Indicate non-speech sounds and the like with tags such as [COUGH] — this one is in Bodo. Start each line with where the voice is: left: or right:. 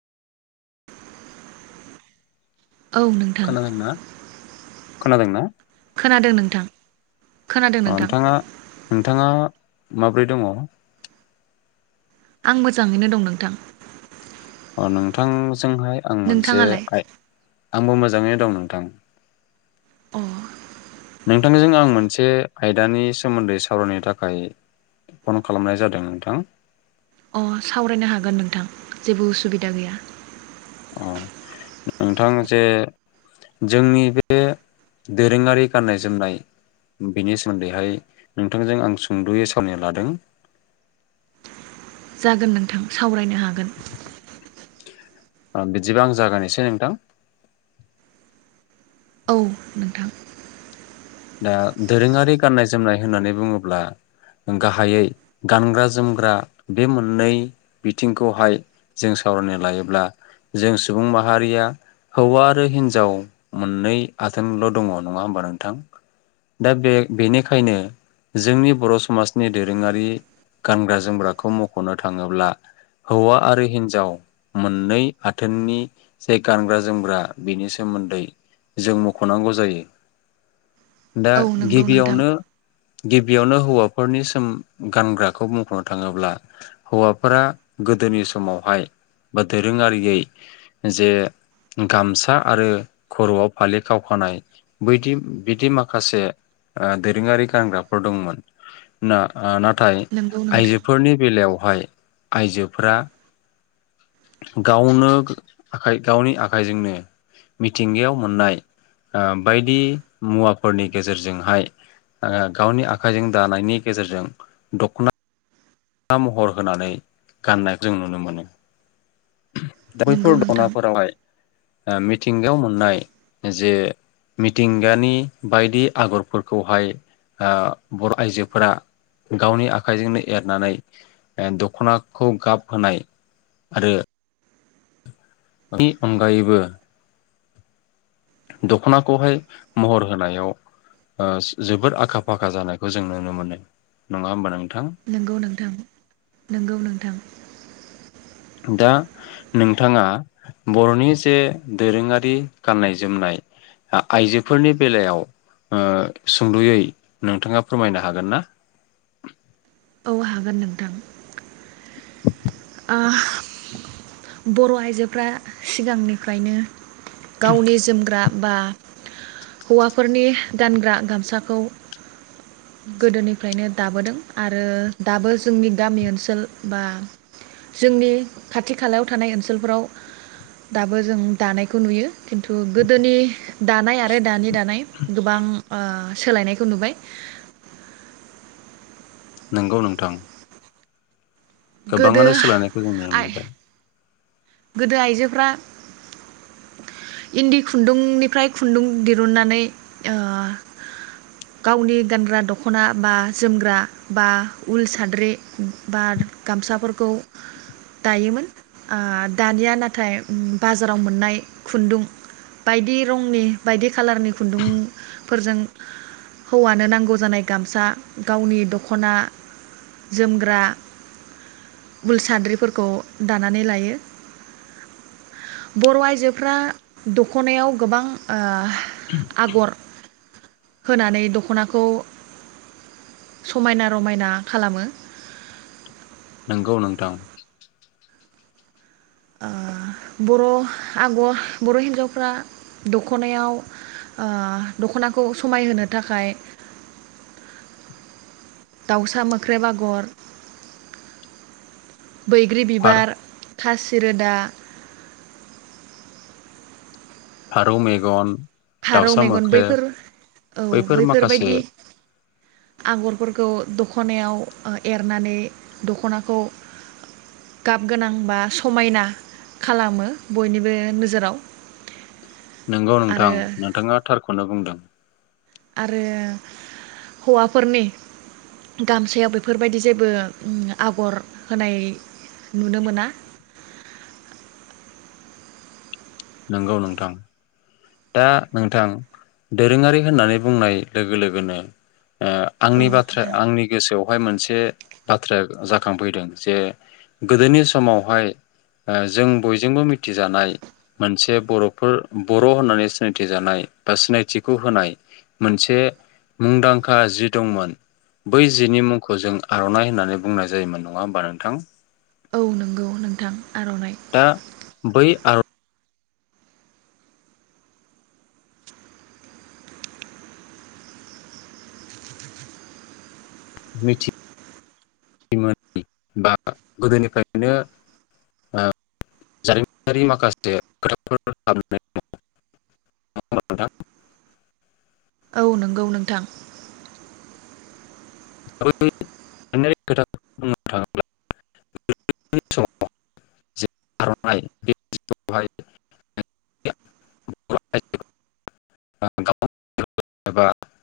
right: औ नोंथां
left: खोनादोंंना?
right: खोनादों नोंथां। खोनादों
left: अ
right: नोंथां
left: नोंथाङा नोंथाङा माब्रै दङ?
right: आं मोजाङैनो दं नोंथां।
left: अ नोंथां जोंहाय आं मोनसे
right: नोंथाङालाय
left: आइ आंबो मोजाङैनो दं नोंथां।
right: अ
left: नोंथांजों आं मोनसे आयदानि सोमोन्दै सावरायनो थाखाय फन खालामनाय जादों नोंथां।
right: अ सावरायनो हागोन नोंथां जेबो उसुबिदा गैया।
left: अ नोंथां जे जोंनि बे दोरोङारि गाननाय जोमनाय बिनि सोमोन्दैहाय नोंथांजों आं सुंदयै सावरायनो लादों।
right: जागोन नोंथां सावरायनो हागोन।
left: बिदिबा आं जागोनसै नोंथां
right: औ नोंथां
left: दा दोरोङारि गाननाय जोमनाय होननानै बुङोब्ला गाहायै गानग्रा जोमग्रा बे मोननै बिथिंखौहाय जों सावरायनो लायोब्ला जों सुबुं माहारिया हौवा आरो हिनजाव मोननै आथोनल' दङ नङा होमबा नोंथां? दा बे-बेनिखायनो जोंनि बर' समाजनि दोरोङारि गानग्रा जोमग्राखौ मखनो थाङोब्ला हौवा आरो हिनजाव मोननै आथोननि जे गानग्रा जोमग्रा बेनि सोमोन्दै जों मखनांगौ जायो। दा
right: औ नंगौ नोंथां
left: गिबियावनो गिबियावनो हौवाफोरनि सोम गानग्राखौ बुंखनो थाङोब्ला हौवाफोरा गोदोनि समावहाय बा दोरोङारि जे गामसा आरो खरआव फालि खावखानाय बैदि बिदि माखासे ओ दोरोङारि गानग्राफोर दंमोन ना ना नाथाय
right: नंगौ नोंथां
left: आइजोफोरनि बेलायावहाय आइजोफोरा गावनो आखाइ गावनि आखाइजोंनो मिथिंगायाव मोननाय ओ बायदि मुवाफोरनि गेजेरजोंहाय ओ गावनि आखाइजों दानायनि गेजेरजों दखना महर होनानै गाननाय जों नुनो मोनो। दा
right: नंगौ
left: बैफोर
right: नोंथां
left: दनाफोरावहाय ओ मिथिंगायाव मोननाय जे मिथिंगानि बायदि आगरफोरखौहाय बर आइजोफोरा गावनि आखाइजोंनो एरनानै ए दखनाखौ गाब होनाय आरो बि अनगायैबो दखनाखौहाय महर होनायाव ओ जोबोद आखा-फाखा जानायखौ जों नुनो मोनो नङा होमबा नों
right: नंगौ नोंथां नंगौ नोंथां
left: दा नोंथाङा बरनि जे दोरोङारि गाननाय जोमनाय आइजोफोरनि बेलायाव ओ सुंदयै नोंथाङा फोरमायनो हागोन ना?
right: औ हागोन नोंथां। बर' आइजोफ्रा सिगांनिफ्रायनो गावनि जोमग्रा बा हौवाफोरनि गानग्रा गामसाखौ गोदोनिफ्रायनो दाबोदों आरो दाबो जोंनि गामि ओनसोल बा जोंनि खाथि खालायाव थानाय ओनसोलफोराव दाबो जों दानायखौ नुयो खिन्थु गोदोनि दानाय आरो दानि दानाय गोबां ओ सोलायनायखौ नुबाय
left: नंगौ नोंथां
right: गोदो
left: गोबाङानो सोलायनायखौ जों नुनो
right: आइ
left: मोनबाय
right: गोदो आइजोफ्रा इन्दि खुन्दुंनिफ्राय खुन्दुं दिरुननानै गावनि ओ गानग्रा दखना बा जोमग्रा बा उल साद्रि बा गामसाफोरखौ दायोमोन दानिया नाथाय बाजाराव मोननाय खुन्दुं बायदि रंनि बायदि खाालारनि खुन्दुंफोरजों हौवानो नांगौ जानाय गामसा गावनि दखना जोमग्रा उल साद्रिफोरखौ दानानै लायो बर' आइजोफ्रा द'खनायाव गोबां ओ आगर होनानै द'खनाखौ समायना रमायना खालामो
left: नंगौ नोंथां
right: बर' आग बर हिन्जावफ्रा दखनायाव द'खनाखौ समायहोनो थाखाय दाउसा मोख्रे आगर बैग्रि बिबार खासिरोदा
left: फारौ मेगन
right: फारौ
left: दाउसा
right: मेगन
left: मोख्रेब
right: बैफोर औ
left: बैफोर माखासे
right: बैफोरबायदि आगरफोरखौ द'खनायाव एरनानै दखनाखौ गाब गोनां बा समायना खालामो बयनिबो नोजोराव
left: नंगौ
right: आरो
left: नोंथां नोंथाङा थारखौनो बुंदों
right: आरो हौवाफोरनि गामसायाव बेफोरबायदि जेबो आगर होनाय नुनो मोना।
left: नंगौ नोंथां दा नोंथां दोरोङारि होननानै बुंनाय लोगो लोगोनो ओ
right: औ
left: आंनि बाथ्रा
right: नोंथां
left: आंनि गोसोआव हाय मोनसे बाथ्राया जाखांफैदों जे गोदोनि समावहाय जों बयजोंबो मिथिजानाय मोनसे बरफोर बर' र होननानै सिनायथि जानाय बा सिनायथिखौ होनाय मोनसे मुंदांखा जि दंमोन बै जिनि मुंखौ जों आरनाइ होननानै बुंनाय जायोमोन नङा होमबा नोंथां
right: औ नंगौ नोंथां आरनाइ
left: दा बै आर बा गोदोनिफ्रायनो ओ जारिमिनारि माखासे खोथाफोर हाबनानै दंमोन
right: औ नंगौ नोंथां।
left: [UNINTELLIGIBLE]